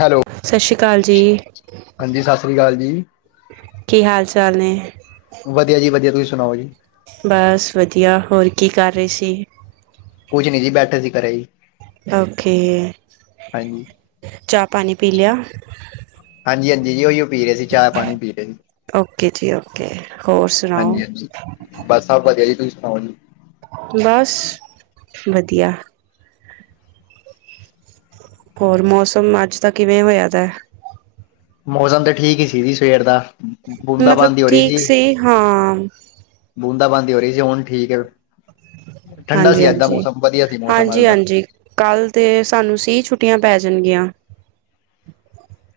Hello ਸਤਿ ਸ਼੍ਰੀ ਅਕਾਲ ਜੀ ਹਾਂਜੀ ਸਤਿ ਸ੍ਰੀ ਅਕਾਲ ਜੀ ਕੀ ਹਾਲ ਚਾਲ ਨੇ ਵਧੀਆ ਜੀ ਵਧੀਆ ਤੁਸੀਂ ਸੁਣਾਓ ਜੀ ਬਸ ਵਧੀਆ ਹੋਰ ਕੀ ਕਰ ਰਹੇ ਸੀ ਕੁਛ ਨੀ ਜੀ ਬੈਠੇ ਸੀ ਘਰੇ ਜੀ ਓਕੇ ਹਾਂਜੀ ਚਾਹ ਪਾਣੀ ਪੀ ਲਿਆ ਹਾਂਜੀ ਹਾਂਜੀ ਉਹੀ ਪੀ ਰਹੇ ਸੀ ਚਾ ਪਾਣੀ ਪੀ ਰਹੇ ਸੀ ਓਕੇ ਜੀ ਓਕੇ ਹੋਰ ਸੁਣਾਓ ਹਾਂਜੀ ਹਾਂਜੀ ਬਸ ਸਬ ਵਧੀਆ ਜੀ ਤੁਸੀ ਸੁਨਾਓ ਬਸ ਵਧੀਆ ਹੋਰ ਮੌਸਮ ਅੱਜ ਦਾ ਕਿਵੇਂ ਹੋਇਆ ਤਾਂ ਮੌਸਮ ਤਾਂ ਠੀਕ ਹੀ ਸੀ ਜ ਸਵੇਰ ਦਾ ਬੂੰਦਾ ਮਤਲਬ ਬਾਂਦੀ ਹੋ ਠੀਕ ਸੀ ਹਾਂ ਬੂੰਦ ਬਣਦੀ ਹੋ ਰਹੀ ਸੀ ਹੁਣ ਠੀਕ ਹੈ ਠੰਡਾ ਹਾਂਜੀ ਸੀ ਅੱਜ ਦਾ ਹਾਂਜੀ ਮੌਸਮ ਵਧੀਆ ਸੀ ਮੌਸਮ ਅੱਜ ਹਾਂਜੀ ਦਾ ਹਾਂਜੀ ਕੱਲ ਤੇ ਸਾਨੂੰ ਸਹੀ ਛੁੱਟੀਆਂ ਪੈ ਜਾਣਗੀਆਂ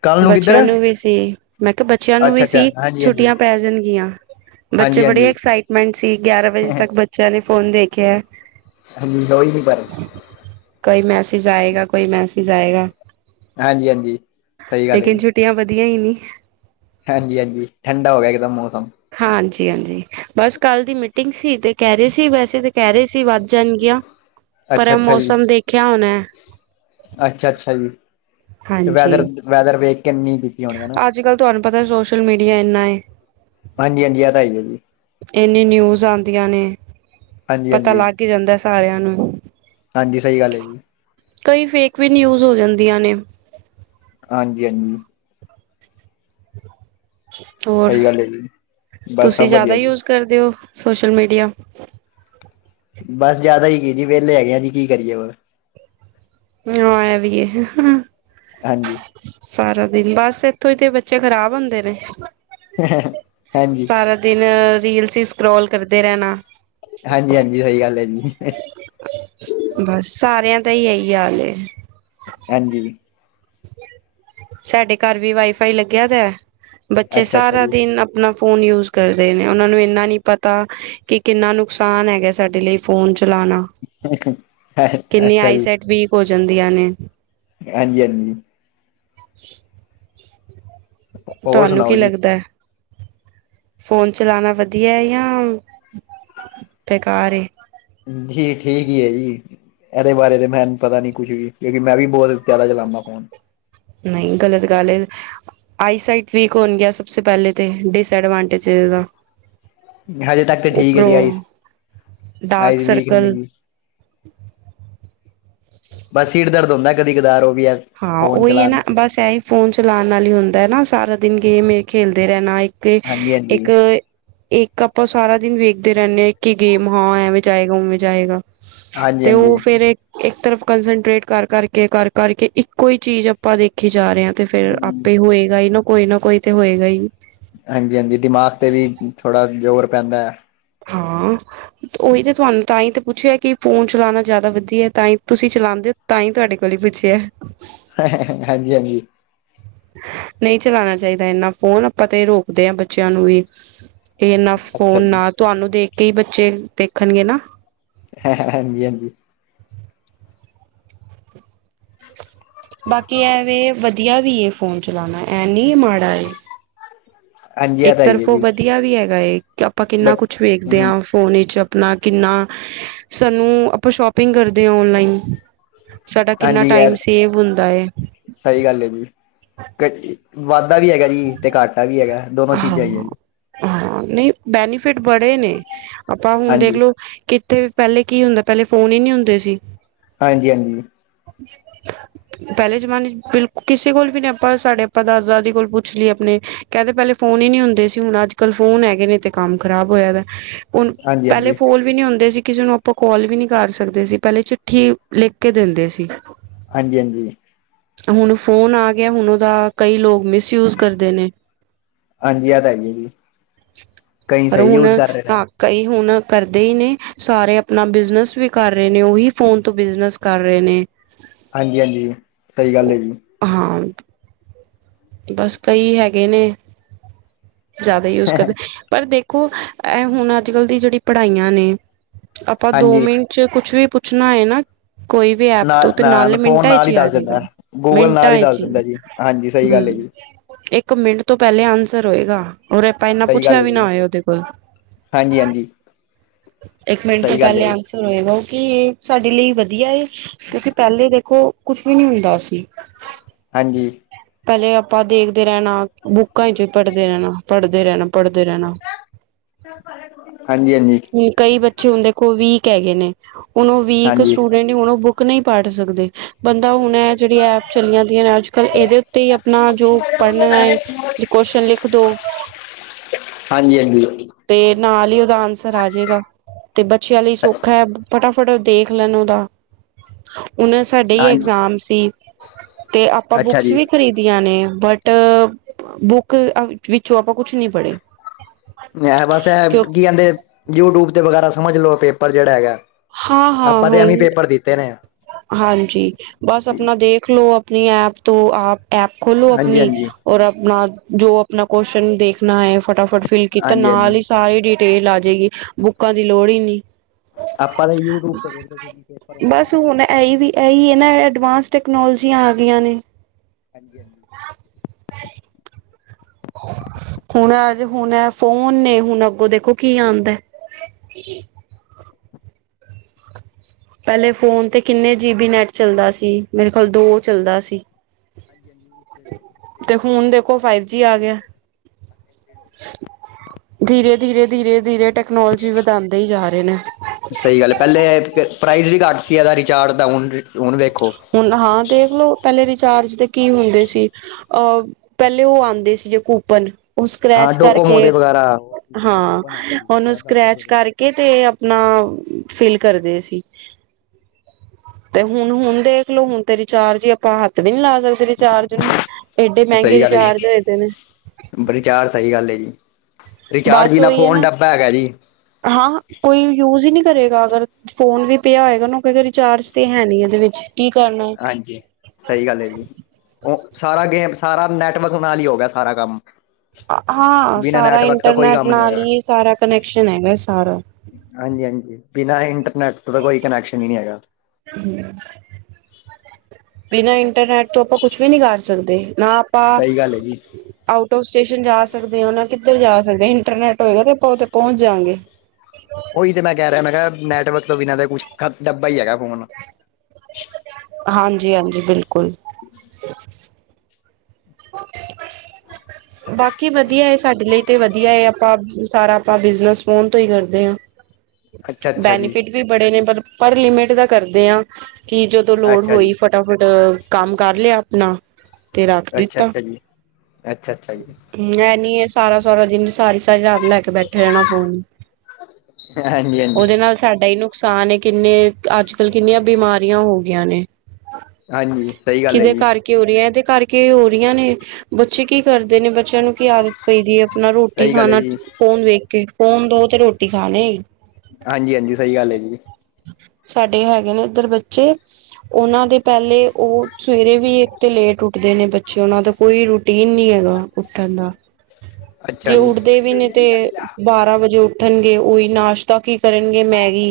ਕੱਲ ਬੱਚਿਆਂ ਕਿੱਧਰ ਨੂੰ ਵੀ ਸੀ ਮੈਂ ਕਿਹਾ ਬੱਚਿਆਂ ਨੂੰ ਅੱਛਾ ਵੀ ਅੱਛਾ ਸੀ ਹਾਂਜੀ ਹਾਂਜੀ ਛੁੱਟੀਆਂ ਪੈ ਜਾਣਗੀਆਂ ਬੱਚੇ ਹਾਂਜੀ ਬੜੀ ਹਾਂਜੀ ਐਕਸਾਈਟਮੈਂਟ ਸੀ ਗਿਆਰਾਂ ਵਜੇ ਤੱਕ ਬੱਚਿਆਂ ਨੇ ਫੋਨ ਦੇਖਿਆ ਹੈ ਹੋ ਹੀ ਨੀ ਪਰਾਰੇ ਕੋਈ ਮੈਸੇਜ ਆਏਗਾ ਕੋਈ ਮੈਸੇਜ ਆਏਗਾ ਹਾਂਜੀ ਹਾਂਜੀ ਸਹੀ ਗੱਲ ਹੈ ਜੀ [unintelligible] ਵਧੀਆ ਹੀ ਨੀ ਹਾਂਜੀ ਹਾਂਜੀ ਠੰਡਾ ਹੋ ਗਿਆ ਇੱਕਦਮ ਮੌਸਮ ਹਾਂਜੀ ਹਾਂਜੀ ਬਸ ਕੱਲ ਦੀ ਮੀਟਿੰਗ ਸੀ ਤੇ ਕਹਿ ਰਹੇ ਸੀ ਵੈਸੇ ਤਾਂ ਕਹਿ ਰਹੇ ਸੀ ਵੱਧ ਜਣਗੀਆਂ ਅੱਛਾ ਪਰ ਅੱਛਾ ਜੀ ਮੌਸਮ ਦੇਖਿਆ ਹੋੁਨ ਅੱਛਾ ਅੱਛਾ ਜੀ ਤੇ ਹਾਂਜੀ ਵੈਦਰ ਵੈਦਰ ਵੇਖ ਕਿੰਨੀ ਦਿੱਤੀ ਹੋਣੀ ਹਨਾ ਅੱਜ ਕੱਲ੍ਹ ਤੁਹਾਨੂੰ ਪਤਾ ਸੋਸ਼ਲ ਮੀਡੀਆ ਇੰਨਾ ਹੈ ਹਾਂਜੀ ਹਾਂਜੀ ਆ ਤਾਂ ਆਈ ਹੈ ਜੀ ਇੰਨੀੇ ਨਿਊਜ਼ ਆਉਂਦੀਆਂ ਨੇ ਹਾਂਜੀ ਪਤਾ ਹਾਂਜੀ ਲੱਗ ਜਾਂਦਾ ਸਾਰਿਆਂ ਨੂੰ ਹਾਂਜੀ ਸਹੀ ਗੱਲ ਹੈ ਕਈ ਫੇਕ ਵੀ ਨਿਊਜ਼ ਹੋ ਜਾਂਦੀਆਂ ਨੇ ਹਾਂਜੀ ਹਾਂਜੀ ਹੋਰ ਸਹੀ ਗੱਲ ਹੈ ਜੀ ਬਸ ਸਭ ਤੁਸੀਂ ਜ਼ਿਆਦਾ ਵਧੀਆ ਜੀ ਯੂਜ ਕਰਦੇ ਹੋ ਸੋਸ਼ਲ ਮੀਡੀਆ ਬਸ ਜਿਆਦਾ ਹੀ ਕੀ ਜੀ ਵਿਹਲੇ ਹੈਗੇ ਆ ਜੀ ਕੀ ਕਰੀਏ ਪਰ ਹਾ ਇਹ ਵੀ ਹੈ ਹਾਂਜੀ ਸਾਰਾ ਦਿਨ ਬਸ ਇੱਥੋਂ ਹੀ ਤੇ ਬੱਚੇ ਖ਼ਰਾਬ ਹੁੰਦੇ ਨੇ ਹਾਂਜੀ ਸਾਰਾ ਦਿਨ ਰੀਲਸ ਹੀ ਸਕਰੋਲ ਕਰਦੇ ਰਹਿਣਾ ਹਾਂਜੀ ਹਾਂਜੀ ਉਹੀ ਗੱਲ ਹੈ ਜੀ ਬਸ ਸਾਰਿਆਂ ਦਾ ਹੀ ਇਹੀ ਹਾਲ ਹਾਂਜੀ ਸਾਡੇ ਘਰ ਵੀ ਵਾਈਫਾਈ ਲੱਗਿਆ ਦਾ ਬੱਚੇ ਅੱਛਾ ਅੱਛਾ ਸਾਰਾ ਜੀ ਦਿਨ ਲੋਕ ਫੋਨ ਯੂਜ਼ ਕਰਦੇ ਨੇ, ਓਨਾਂ ਨੂੰ ਏਨਾ ਨੀ ਪਤਾ ਕਿ ਕਿੰਨਾ ਨੁਕਸਾਨ ਹੈਗੈ, ਸਾਡੇ ਲਈ ਫੋਨ ਚਲਾਨਾ। ਕਿੰਨੀਆ ਅੱਛਾ ਜੀ ਆਈਸੈਟ ਵੀਕ ਹੋ ਜਾਂਦੀਆਂ ਨੇ। ਹਾਂਜੀ ਹਾਂਜੀ [unintelligible] ਹੋਰ ਤੁਹਾਨੂੰ ਸੁਣਾਓ ਕੀ ਜੀ ਲੱਗਦਾ ਹੈ ਫੋਨ ਚਲਾਉਣਾ ਵਧੀਆ ਹੈ ਜਾਂ ਬੇਕਾਰ ਜੀ ਠੀਕ ਹੀ ਹੈ ਜੀ ਇਹਦੇ ਬਾਰੇ ਤੇ ਮੈਂੂੰ ਪਤਾ ਨੀ ਕੁੱਝ ਵੀ ਕਿਉਂਕਿ ਮੈਂ ਵੀ ਬਹੁਤ ਜ਼ਿਆਦਾ ਚਲਾਉਦਾ ਫੋਨ ਨਹੀਂ ਗਲਤ ਗੱਲ ਹੈ ਆਈਸਾਈਟ ਵੀਕ ਹੋਣ ਗਿਆ ਸਭ ਤੋਂ ਪਹਿਲੇ ਤਾਂ ਡਿਸਐਡਵਾਂਟੇਜ ਦਾ ਹਜੇ ਤੱਕ ਤੇ ਠੀਕ ਹੈ ਜੀ ਉਪਰੋਂ ਆਈਸ ਡਾਰਕ ਆਈਸ ਵੀਕ ਨੀ ਸਰਰਕਲ ਹੈਗੀ ਬਸ ਸੀਰ ਦਰਦ ਹੁੰਦੈ ਕਦੀ ਕਦਾਰੋ। ਹਾ, ਓਈ ਏ ਨਾ ਬਸ ਐ ਫੋਨ ਚਲਾਨ ਨਾਲ ਈ ਹੁੰਦਾ ਐ ਨਾ, ਸਾਰਾ ਦਿਨ ਗੇਮ ਏ ਖੇਲਦੇ ਰੈਨਾ ਏਕ, ਹਾਂਜੀ ਹਾਂਜੀ ਏਕ ਇੱਕ ਆਪਾਂ ਸਾਰਾ ਦਿਨ ਵੇਖਦੇ ਰੈਨੇ ਆ, ਇਕੀ ਗੇਮ ਹਾਂ, ਐਵੇਂ ਜਾਏਗਾ ਓਵੇਂ ਜਾਏਗਾ ਹਾਂਜੀ ਤੇ ਓ ਹਾਂਜੀ ਫੇਰ ਏਕ, ਏਕ ਤਰਫ ਕੰਸਟ੍ਰੇਟ ਕਰ ਕਰਕੇ, ਕਰ ਕਰਕੇ ਇੱਕੋ ਈ ਚੀਜ ਅ ਆਪਾਂ ਦੇਖੀ ਜਾ ਰੇ ਆਂ, ਤੇ ਫੇਰ ਆਪੇ ਹੋਏਗਾ ਈ ਨਾ ਕੋਈ ਨਾ ਕੋਈ ਤੇ ਹੋਏਗਾ ਈ। ਹਾਂਜੀ, ਹਾਂਜੀ ਦਿਮਾਗ ਤੇ ਵੀ, ਥੋੜਾ ਜੋਰ ਪੈਂਦੈ। ਹਾਂ ਓਈ ਤੇ ਤੁਹਾਨ ਤਾਂ ਈ ਤੇ ਪੁੱਛੇਆ, ਕਿ ਫੋਨ ਚਲਾਨਾ ਜਾਦਾ ਵਦੀਐ ਤਾਂਈ ਤੁਸੀਂ ਚਲਾਂਦੇ ਓ? ਤਾਂਈ ਤੁਹਾਡੇ ਕੋਲੇ ਈ ਪੁੱਛੇਐ। ਹਾਂਜੀ, ਹਾਂਜੀ। ਨਈ ਚਲਾਨਾ ਚਾਈਦਾ ਏਂਨਾ ਫੋਨ, ਆਪਾਂ ਤੇ ਰੋਕਦੇ ਆਂ ਬੱਚੇਆਂ ਨੂੰ ਵੀ। ਤੇ ਏਨਾ ਫੋਨ ਅੱਛਾ ਜੀ ਨਾ ਤੂਆਨੂ ਦੇਖ ਕੇ ਈ ਬੱਚੇ, ਦੇਖਨਗੇ ਨਾ। ਹਾਂਜੀ, ਹਾਂਜੀ। ਬਾਕੀ ਐਵੇ, ਵਦੀਆ ਵੀ ਏ ਫੋਨ ਚਲਾਨਾ ਐਂ ਨੀ ਏ ਮਾੜਾ ਏ। ਹਾਂਜੀ ਇਹ ਇੱਕ ਤਾਂ ਹੀ ਹੈ ਤਰਫੋ ਜੀ ਵਦੀਆ ਵੀ ਹੈਗਾ ਏ, ਆਪਾਂ ਕਿੰਨਾ ਬਟ ਕੁਛ ਵੇਖਦੇ ਹਮ ਆਂ। ਫੋਨ ਈਚ ਅਪਨਾ ਕਿੰਨਾ, ਸਾਨੂੰ ਆਪਾਂ ਸ਼ੋਪਿੰਗ ਕਰਦੇ ਆਂ ਓਨਲਾਈਨ ਸਾਡਾ ਕਿੰਨਾ ਟਾਈਮ ਸੇਵ ਹੁੰਦਾ ਏ। ਸਈ ਗੱਲ ਏ ਜੀ, ਕ ਵਾਦਾ ਵੀ ਹੈਗੈ ਜੀ ਤੇ ਘਾਟਾ ਵੀ ਹੈਗੈ। ਹਾਂ, ਹਾਂ ਨਈ ਬੈਨੀਫਿਟ ਬੜੇ ਨੇ ਆਪਾਂ ਹੁਨ ਹਾਂਜੀ ਦੇਖਲੋ, ਕਿੱਥੇ ਪੈਲੇ ਕੀ ਹੁੰਦਾ ਪੈਲੇ ਫੋਨ ਈ ਨੀ ਹੁੰਦੇ ਸੀ। ਹਾਂਜੀ, ਹਾਂਜੀ। [unintelligible] ਪੈਲੇ ਜਮਾਨੇ ਚ ਬਿਲਕ, ਕਿਸੇ ਕੋਲ ਵੀ ਨੀ ਆਪਾਂ ਸਾਡੇ ਆਪਾਂ ਦਾਦਾ-ਦਾਦੀ ਕੋਲ ਪੁੱਛ ਲੀਏ ਅਪਨੇ ਕੈਂਦੇ ਪੈਲੇ ਫੋਨ ਈ ਨੀ ਹੁੰਦੇ ਸੀ, ਹੁਣ ਅੱਜ-ਕੱਲ ਫੋਨ ਹੈਗੇ ਨੇ ਤੇ ਕੰਮ ਖਰਾਬ ਹੋਏਆ ਦਾ [unintelligible] ਹਾਂਜੀ ਪੈਲੇ ਹਾਂਜੀ ਫੋਨ ਵੀ ਨਈ ਹੁੰਦੇ ਸੀ, ਕਿਸੇ ਨੂੰ ਆਪਾਂ ਕੌਲ ਵੀ ਨੀ ਕਾਰ ਸਕਦੇ ਸੀ, ਪੈਲੇ ਚਿੱਠੀ ਲਿਖ ਕੇ ਦੇਂਦੇ ਸੀ। ਹਾਂਜੀ, ਹਾਂਜੀ। ਹੁਣ ਫੋਨ ਆ ਗੇਆ, ਹੁਨ ਓਦਾ ਕਈ ਲੋਕ ਮਿਸਯੂਜ ਕਰਦੇ ਨੇ। ਹਾਂਜੀ ਐ ਤਾ ਹੈਗੀ ਏ ਜੀ, ਕਈਂ ਪਰ ਸਈ ਹੁਣ ਯੂਜ਼ ਕਰ ਰਏ ਨੇ ਹਾਂ ਕਈ ਹੁਨ ਕਰਦੇ ਈ ਨੇ, ਸਾਰੇ ਆਪਨਾ ਬਿਜ਼ਨਸ ਵੀ ਕਰ ਰਏ ਨੇ ਓਹੀ ਫੋਨ ਤੋਂ ਬਿਜ਼ਨਸ ਕਰ ਰਏ ਨੇ। [unintelligible] ਹਾਂਜੀ, ਹਾਂਜੀ ਸਈ ਗੱਲ ਏ ਜੀ। ਹਾਂ। ਬਸ ਕਈ ਹੈਗੇ ਨੇ ਜੇਆਦਾ ਈ ਯੂਜ਼ ਕਰਦੇ, ਪਰ ਦੇਖੋ ਐ ਹੁਨ ਅੱਜ-ਕੱਲ ਦੀ ਜੇੜੀ ਪੜ੍ਹਾਈਆਂ ਨੇ ਆਪਾਂ ਦੋ ਹਾਂਜੀ ਮਿੰਟ ਚ ਕੁਛ ਵੀ ਪੁੱਛਨਾ ਹੋਏ ਨਾ ਕੋਈ ਵੀ ਐਪ ਨਾ, ਤੋਂ ਤੇ ਨਾ ਨਾਲੇ ਫੋਨ ਮਿੰਟਾਂ ਵਿੱਚ ਨਾਲੀ਼ ਹੀ ਆ ਦੱਸ ਜਾਏਗਾ ਦਿੰਦਾ, ਗੂਗਲ਼ ਨਾਲ਼ ਮਿੰਟਾਂ ਈ ਦੱਸ ਦਿੰਦਾ ਜੀ। ਹਾਂਜੀ, ਸਈ ਗੱਲ ਐ ਜੀ। ਏਕ ਮਿੰਟ ਤੋਂ ਪੈਲੇ ਆਂਸਰ ਹੋਏਗਾ ਤਾ ਏਨਾ ਸਹੀ ਗੱਲ ਪੁਛੇਆ ਹੈ ਵੀ ਨਾ ਜੀ ਹੋਏ ਓਦੇ ਕੋਲ। ਹਾਂਜੀ ਹਾਂਜੀ ਏਕ ਮੇਂਟ ਤੋਂ ਸਹੀ ਗੱਲ ਹੈ ਪੈਲੇ ਜੀ ਆਂਸਰ ਹੋਏਗਾ, ਕੀ ਏ ਸਾਡੇ ਲਈ ਵਦੀਆ ਏ? ਕਿਊਕੀ ਪੈਲੇ ਦੇਖੋ, ਕੁਛ ਵੀ ਨੀ ਹੁੰਦਾ ਸੀ। ਹਾਂਜੀ। ਪੈਲੇ ਆਪਾ ਦੇਖਦੇ ਰੈਨਾ, ਬੁੱਕਾਂ ਈਚੋ ਪੜਦੇ ਰੈਨਾ ਪੜਦੇ ਰੈਨਾ ਪੜਦੇ ਰੈਨਾ, ਹਾਂਜੀ ਹਾਂਜੀ ਹੁਨ ਕਈ ਬੱ ਵੀਕ ਹੈਗੇ ਨੇ, ਹੁਨ ਓ ਵੀਕ ਹਾਂਜੀ ਸੂਟੂੜਂਟ ਹੁਣ ਓ ਬੁੱਕ ਨਈ ਪੜ ਸਕਦੇ। ਬੰਦਾ ਹੁਨ ਐ ਜੇੜੀ ਐਪ ਚਲੀਯਾ ਦੀਆਂ ਨੇ ਅੱਜ-ਕੱਲ, ਏਦੇ ਤੇ ਈ ਅਪਣਾ ਜੋ ਪਡਨਾ ਏ ਜੀ ਕੋਸ਼ਨ ਲਿਖ ਦੋ ਹਾਂਜੀ, ਹਾਂਜੀ। ਤੇ ਨਾਲ ਈ ਓਦਾ ਆਂਸਰ ਆ ਜੇਗਾ, ਤੇ ਬੱਚੇਆਂ ਲਈ ਸੌਖਾ ਐ ਫਟਾਫਟ ਦੇਖ ਲੈਨ ਓਦਾ ਹੂਨ ਸਾਡੇ ਈ ਹਾਂਜੀ ਐਗਜਾ਼ਮ ਸੀ, ਤੇ ਆਪਾਂ ਅੱਛਾ ਬੁੱਕਸ ਜੀ ਵੀ ਖਰੀਦ ਦੀਆਂ ਨੇ ਬਟ, ਬ ਬੁੱਕ ਵਿੱਚੋਂ ਆਪਾਂ ਕੁਛ ਨੀ ਪੜ੍ਹੇਯਾ। ਬਸ ਇਹ ਕੀ ਕਹਿੰਦੇ ਯੂਟਿਊਬ ਤੇ ਵਗ਼ੈਰਾ ਸਮਝ ਲੋਓ ਪੇਪਰ ਜਿਹੜਾ ਹੈਗਾ ਹਾਂ, ਹਾਂ, ਆਪਾਂ ਤੇ ਐਵੇਂ ਪੇਪਰ ਦਿੱਤੇ ਨੇ ਹਾਂ, ਹਾਂਜੀ ਬਸ ਹਾਂਜੀ ਅਪਨਾ ਦੇਖ ਲੋ [unintelligible] ਹਾਂਜੀ ਨਾ ਏ ਫਟਾਫਟ ਫਿਲ ਕੀਤਾ ਹਾਂਜੀ ਨਾਲ ਹਾਂਜੀ ਈ, ਸਾਰੀ ਡਿਟੇਲ ਆ ਜੇਗੀ ਬੁੱਕਾਂ ਦੀ ਲੋੜ ਈ ਨੀ। ਆਪਾਂ ਤਾਂ ਯੂਟਿਊਬ ਤੇ ਦੇਖਦੇ ਸੀ ਕੀ ਪੇਪਰ ਹੁੰਦੈ ਏਈ ਐ ਨਾ ਐਡਵਾਂਸ ਟੈਕਨੋਲਜੀਆਂ ਆ ਗੀਆਂ ਨੇ। ਹਾਂਜੀ, ਹਾਂਜੀ। ਹੁਣ ਅੱਜ ਹੁਨ ਐ ਫੋਨ ਨੇ ਹੁਨ ਅੱਗੋਂ ਦੇਖੋ ਕੀ ਆਂਦੈ। [unintelligible] ਪੈਲੇ ਫੋਨ ਤੇ ਕਿੰਨੇ ਜੀਬੀ ਨੈਟ ਚੱਲਦਾ ਸੀ, ਮੇਰੇ ਖਾਲ ਦੋ ਚੱਲਦਾ ਸੀ। ਤੇ ਹੁਣ ਦੇਖੋ [unintelligible] ਫਾਈਵ ਜੀ ਆ ਗਿਆ [unintelligible] ਧੀਰੇ, ਧੀਰੇ, ਧੀਰੇ, ਧੀਰੇ ਟੈਕਨੋਲਜੀ ਵਧਾਦੇਂ ਈ ਜਾ ਰੇ ਨੇ। ਸਈ ਗੱਲ ਏ, ਪੈਲੇ ਐ ਪ੍ਰਾਈਜ਼ ਵੀ ਘਾੱਟ ਸੀ ਏਦਾ ਰਿਚਾਰਜ ਦਾ ਹੁਨ, ਹੁਣ ਵੇਖੋ। ਹੁਨ ਹਾਂ ਦੇਖਲੋ ਪੈਲੇ ਰਿਚਾਰਜ ਦੇ ਕੀ ਹੁੰਦੇ ਸੀ। ਅ, ਪੈਲੇ ਓ ਆਂਦੇ ਸੀ ਜੇ ਕੂਪਨ ਓ ਹਾਂ ਸਕ੍ਰੈਚ ਡੋਕੋਮੋ ਦੇ ਕਰਕੇ, ਵਗੈਰਾ ਹੋਰ ਚੀਜ਼ਾਂ ਦੇ ਹਾਂ ਕੂਪਨ ਆਉਂਦੇ ਸੀ ਓਨੂੰ ਦਸ ਦਸ ਰੁਪਏ ਸਕ੍ਰੈਚ ਕਰ ਦੇ ਕੇ ਤੇ ਅਪਨਾ ਫੀਲ ਕਰਦੇ ਸੀ, ਤੇ ਹੁਨ, ਹੁਨ ਦੇਖਲੋ ਹੁਨ ਤੇ ਰਿਚਾਰਜ ਈ, ਆਪਾਂ ਹਾੱਥ ਵੀ ਨੀ ਲਾ ਸਕਦੇ ਰਿਚਾਰਜ ਨੂੰ ਏਡੇ ਮੈਂਗੇ ਰਿਚਾਰਜ ਹੋਏ ਦੇ ਨੇ। ਬੜੀ ਚਾਰ ਸਈ ਗੱਲ ਏ ਜੀ। ਰਿਚਾਰਜ ਬਸ ਬਿਨਾਂ ਓਈ ਐ ਫੋਨ ਨਾ, ਡੱਬਾ ਹੈਗਾ ਜੀ ਹਾਂ ਕੋਈ ਯੂਜ਼ ਈ ਨਈ ਕਰੇਗਾ ਅਗਰ ਫੋਨ ਵੀ ਪੇਆ ਹੋਏਗਾ ਨਾਂ, ਕਏਗੇ ਰਿਚਾਰਜ ਤੇ ਹੈ ਨੀ ਏਦੇ ਵਿੱਚ। ਕੀ ਕਾਰਨਾ। ਹਾਂਜੀ। ਸਈ ਗੱਲ ਐ ਜੀ, ਓ ਸਾਰਾ ਗੇਮ ਸਾਰਾ ਨੈਟਵਕ ਨਾਲ ਈ ਹੋ ਗੇਆ ਸਾਰਾ ਕਾੰਮ। ਅ ਹਾਂ, ਸਾਰਾ ਕੋਈ ਇੰਟਰਨੈਟ ਕੰਮ ਨੀ ਨਾਲ ਹੈਗਾ ਈ ਸਾਰਾ ਕਨੈਕਸ਼ਨ਼ ਹੈਗੈ ਸਾਰਾ। ਹਾਂਜੀ, ਹਾਂਜੀ ਬਿਨਾਂ ਇੰਟਰਨੈਟ ਤੋ ਤਾ ਕੋਈ ਕਨੈਕਸ਼ਨ ਈ ਨਈ ਹੈਗਾ। ਹੂੰ। [unintelligible] ਬਿਨਾਂ ਇੰਟਰਨੈਟ ਤੋਂ, ਆਪਾਂ ਕੁਛ ਵੀ ਨੀ ਕਾਰ ਸਕਦੇ ਨਾ ਆਪਾਂ ਸਈ ਗੱਲ ਐ ਜੀ। ਆਊਟ ਆਫ ਸਟੇਸ਼ਨ ਜਾ ਸਕਦੇ ਹ ਉਹ ਕਿੱਧਰ ਜਾ ਸਕਦੇ ਇੰਟਰਨੈਟ ਹੋਏਗਾ ਤੇ ਆਪਾਂ ਉੱਥੇ ਪਹੁੰਚ ਜਾਗੇ ਉਹੀ ਤੇ ਮੈਂ ਕਹਿ ਰਿਹਾ ਮੈਂ ਕਿਹਾ ਨੈਟਵਰਕ ਤੋਂ ਬਿਨਾਂ ਤੇ ਕੁਛ ਡੱਬਾ ਹੀ ਹੈਗਾ ਫੋਨ ਹਾਂਜੀ ਹਾਂਜੀ ਬਿਲਕੁਲ ਬਾਕੀ ਵਧੀਆ ਸਾਡੇ ਲਈ ਤੇ ਵਧੀਆ ਹੈ ਆਪਾਂ ਸਾਰਾ ਆਪਾਂ ਬਿਜਨਸ ਫੋਨ ਤੋਂ ਹੀ ਕਰਦੇ ਹਾਂ, ਅੱਛਾ ਅੱਛਾ ਜੀ ਬੈਨੀਫਿਟ ਵੀ ਬੜੇ ਨੇ ਪਰ, ਪਰ ਲਿਮਿਟ ਦਾ ਕਰਦੇ ਆਂ, ਕਿ ਜਦੋ ਲੋੜ ਅੱਛਾ ਹੋਈ ਜੀ ਫ ਫਟਾਫਟ ਕੰਮ ਕਾਰ ਲੇਆ ਆਪਨਾ। ਅੱਛਾ ਅੱਛਾ ਜੀ, ਅੱਛਾ ਅੱਛਾ ਜੀ। ਐ ਨੀ ਐ ਸਾਰਾ, ਸਾਰਾ ਦਿਨ ਸਾਰੀ, ਸਾਰੀ ਰਾਤ ਲੈ ਬੈਠੇ ਰੈਣਾ ਫੋਨ, ਹਾਂਜੀ ਹਾਂਜੀ ਓਦੇ ਨਾਲ ਸਾਡਾ ਈ ਨੂੰ ਨੁਕਸਾਨ ਕਿੰਨੇ, ਅੱਜ-ਕੱਲ ਕਿੰਨੀਆਂ ਬਿਮਾਰੀਆਂ ਹੋ ਗਈਆਂ ਨੇ। ਹਾਂਜੀ, ਸਈ ਗੱਲ ਐ ਜੀ। ਘੇਰੇ ਐਦੇ ਕਾਰਕੇ ਈ ਹੋ ਰਈਆਂ ਨੇ, ਬੱਚੇ ਕੀ ਕਰਦੇ ਨੇ ਬੱਚੇਆਂ ਨੂੰ ਕੀ ਆਦਤ ਪਈ ਦੀ ਏ। ਮੈ ਰੋਟੀ ਸਹੀ ਗੱਲ ਹੈ ਖਾਨਾ ਜੀ ਫੋਨ ਵੇਖ ਕੇ, ਫੋਨ ਦੋ ਤੇ ਰੋਟੀ ਖਾਨਾ ਈ। ਹਾਂਜੀ, ਹਾਂਜੀ ਸਈ ਗੱਲ ਐ ਜੀ। ਸਾਡੇ ਹੈਗੇ ਨੇ ਏਦਰ ਬੱਚੇ, ਓਨਾਂ ਦੇ ਪੈਲੇ ਓ ਸਵੇਰੇ ਵੀ ਇੱਕ ਤੇ ਲੇਟ ਉੱਠਦੇ ਨੇ, ਬੱਚੇ ਉਹਨਾਂ ਦਾ ਕੋਈ ਰੂਟੀਨ ਨ ਹੈਗਾ ਉੱਠਣ ਦਾ ਅੱਛਾ ਜੇ ਜੀ ਉੱਠਦੇ ਵੀ ਨੇ ਤੇ ਬਾਰਾਂ ਵਜੇ ਉੱਠਣਗੇ ਉਹੀ ਨਾਸ਼ਟ ਤਾਂ ਕੀ ਕਰਨਗੇ ਮੈਗੀ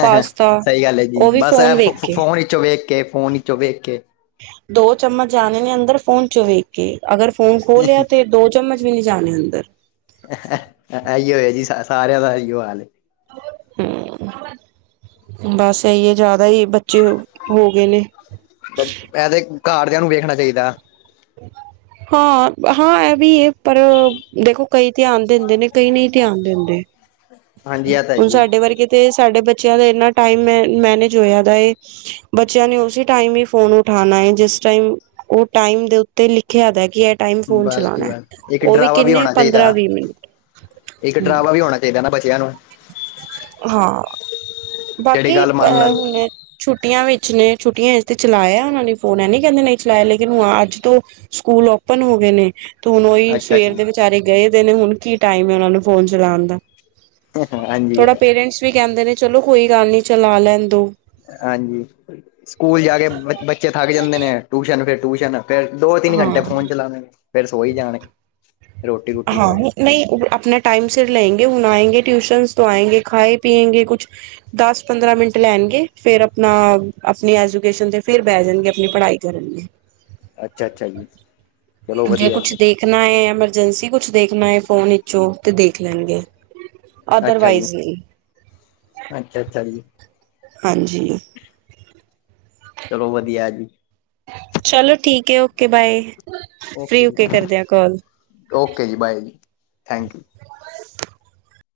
ਪਾਸਤਾ ਸਹੀ ਗੱਲ ਹੈ ਜੀ ਉਹ ਵੀ ਬਸ ਐ ਫੋਨ ਵੇਖ ਕੇ ਫੋਨ ਵਿਚੋਂ ਵੇਖ ਕੇ ਫੋਨ ਵਿਚੋਂ ਵੇਖ ਕੇ ਦੋ ਚਮਚ ਜਾਣੇ ਨੇ ਅੰਦਰ ਫੋਨ ਚ ਵੇਖ ਕੇ ਅਗਰ ਫੋਨ ਖੋਲ ਲਿਆ ਤੇ ਦੋ ਚਮਚ ਵੀ ਨਹੀਂ ਜਾਣੇ ਅੰਦਰ ਇਹੀ ਹੋਇਆ ਜੀ ਸਾਰਿਆਂ ਦਾ ਇਹੀਓ ਹਾਲ [inaudible] ਬਸ ਇਹੀਏ ਜ਼ਿਆਦਾ ਹੀ ਬੱਚੇ ਹੋ ਗਏ ਨੇ ਇਹਦੇ ਘਰਦਿਆਂ ਨੂੰ ਵੇਖਣਾ ਚਾਹੀਦਾ ਹਾਂ ਹਾਂ ਇਹ ਵੀਏ ਪਰ ਦੇਖੋ ਕਈ ਧਿਆਨ ਦਿੰਦੇ ਨੇ ਕਈ ਨਹੀਂ, ਧਿਆਨ ਦਿੰਦੇ ਹਾਂਜੀ ਇਹ ਤਾਂ ਹੈ ਹੁਣ ਹੀ ਹੈ ਸਾਡੇ ਵਰ ਗਏ ਤੇ ਸਾਡੇ ਬੱਚਿਆਂ ਦਾ ਇਨਾ ਟਾਈਮ ਮ ਮੈਨੇਜ ਹੋਇਆ ਦਾ ਬੱਚਿਆਂ ਨੇ ਉਸ ਟਾਈਮ ਹੀ ਫੋਨ ਉਠਾਣਾ ਹੈ ਜਿਸ ਟਾਈਮ ਉਹ ਟਾਈਮ ਦੇ ਤੇ ਲਿਖਿਆਦਾ ਕਿ ਟਾਈਮ ਫੋਨ ਬਸ ਜੀ ਚਲਾਣਾ ਬਸ ਇੱਕ ਉਹ ਵੀ ਡਰਾਵਾ ਕਿੰਨੇ ਹੋਣਾ ਚਾਹੀਦਾ ਪੰਦਰਦਰਾਂ ਵੀਹ ਮਿੰਟ ਹ ਬਚਿਆਂ ਨੂੰ ਹਾਂ ਜਿਹੜੀ ਬਾਕੀ ਗੱਲ ਮੰਨ ਲੈਣ ਅਹ ਛੁੱਟੀਆਂ ਵਿੱਚ ਨੇ ਛੁੱਟੀਆਂ ਵਿੱਚ ਤੇ ਚਲਾਇਆ ਉਹਨਾਂ ਨੇ ਫੋਨ ਨ ਕਹਿੰਦੇ ਨਹੀਂ ਚਲਾਇਆ ਲੇਕਿਨ ਹੁ ਅੱਜ ਤੋਂ ਸਕੂਲ ਓਪਨ ਹੋ ਗਏ ਨੇ ਤੇ ਹੁਣ ਉਹੀ ਅੱਛਾ ਸਵੇਰ ਜੀ ਦੇ ਵਿਚਾਰੇ ਗਏ ਦੇ ਨੇ ਹੁਣ ਕੀ ਟਾਈਮ ਹੈ ਉਹਨਾਂ ਨੂੰ ਫ਼ੋਨ ਚਲਾਉਣ ਦਾ ਹਾਂਜੀ ਥੋੜਾ ਪੇਰੈਂਟਸ ਵੀ ਕਹਿੰਦੇ ਨੇ ਚਲੋ ਕੋਈ ਗੱਲ ਨੀ ਚਲਾ ਲੈਣ ਦੋ ਹਾਂਜੀ ਸਕੂਲ ਜਾ ਕੇ ਬੱਚੇ ਥੱਕ ਜਾਂਦੇ ਨੇ ਟਿਊਸ਼ਨ ਫਿਰ ਟਊਸ਼ਨ ਫੇਰ ਦੋ ਤਿੰਨ ਹਾਂ ਘੰਟੇ ਫੋਨ ਚਲਾਉਣੇ ਫੇ ਸੋਈ ਜਾਣੇ ਰੋਟੀ ਰੂਟੀ ਹਾਂ ਖਾ ਕੇ ਨਹੀਂ ਆਪਣਾ ਟਾਈਮ ਸਿਰ ਲੈਂਂਗੇੇ ਹੁਨ ਆਇਨਗੇੇ ਟੀਊਸ਼ਨਸ ਤੋਂ ਆਂਗੇੇ ਖਾਏ ਪੀਂਗੇ ਕੁਛ ਦਸ ਪੰਦਰਾਂ ਮਿੰਟ ਲੈਣਗੇ ਫਿਰ ਆਪਣਾ ਆਪਣੀ ਐਜੂਕੇਸ਼ਨ ਤੇ ਫਿਰ ਬਹਿ ਜਾਣਗੇ ਆਪਣੀ ਪੜ੍ਹਾਈ ਕਰਨ ਲਈ ਅੱਛਾ ਅੱਛਾ ਜੀ ਚਲੋ ਜੇ ਵਧੀਆ ਕੁਛ ਜੀ ਦੇਖਣਾ ਹੈ ਐਮਰਜੈਂਸੀ ਕੁਛ ਦੇਖਣਾ ਹੈ, ਫੋਨ ਵਿਚੋਂ ਤੇ ਦੇਖ ਲੈਣਗੇ ਅੱਛਾ ਜੀ ਅਦਰਵਾਈਜ਼ ਲਈ ਅੱਛਾ ਅੱਛਾ ਜੀ ਹਾਂਜੀ ਚਲੋ ਵਧੀਆ ਜੀ, ਚਲੋ ਠੀਕ ਹੈ ਓਕੇ ਬਾਏ ਫ੍ਰਰੀ ਓਕੇ ਕਰਦਿਆਂ ਕਾਲ ਓਕੇ ਜੀ ਬਾਏ ਜੀ ਥੈਂਕ ਯੂ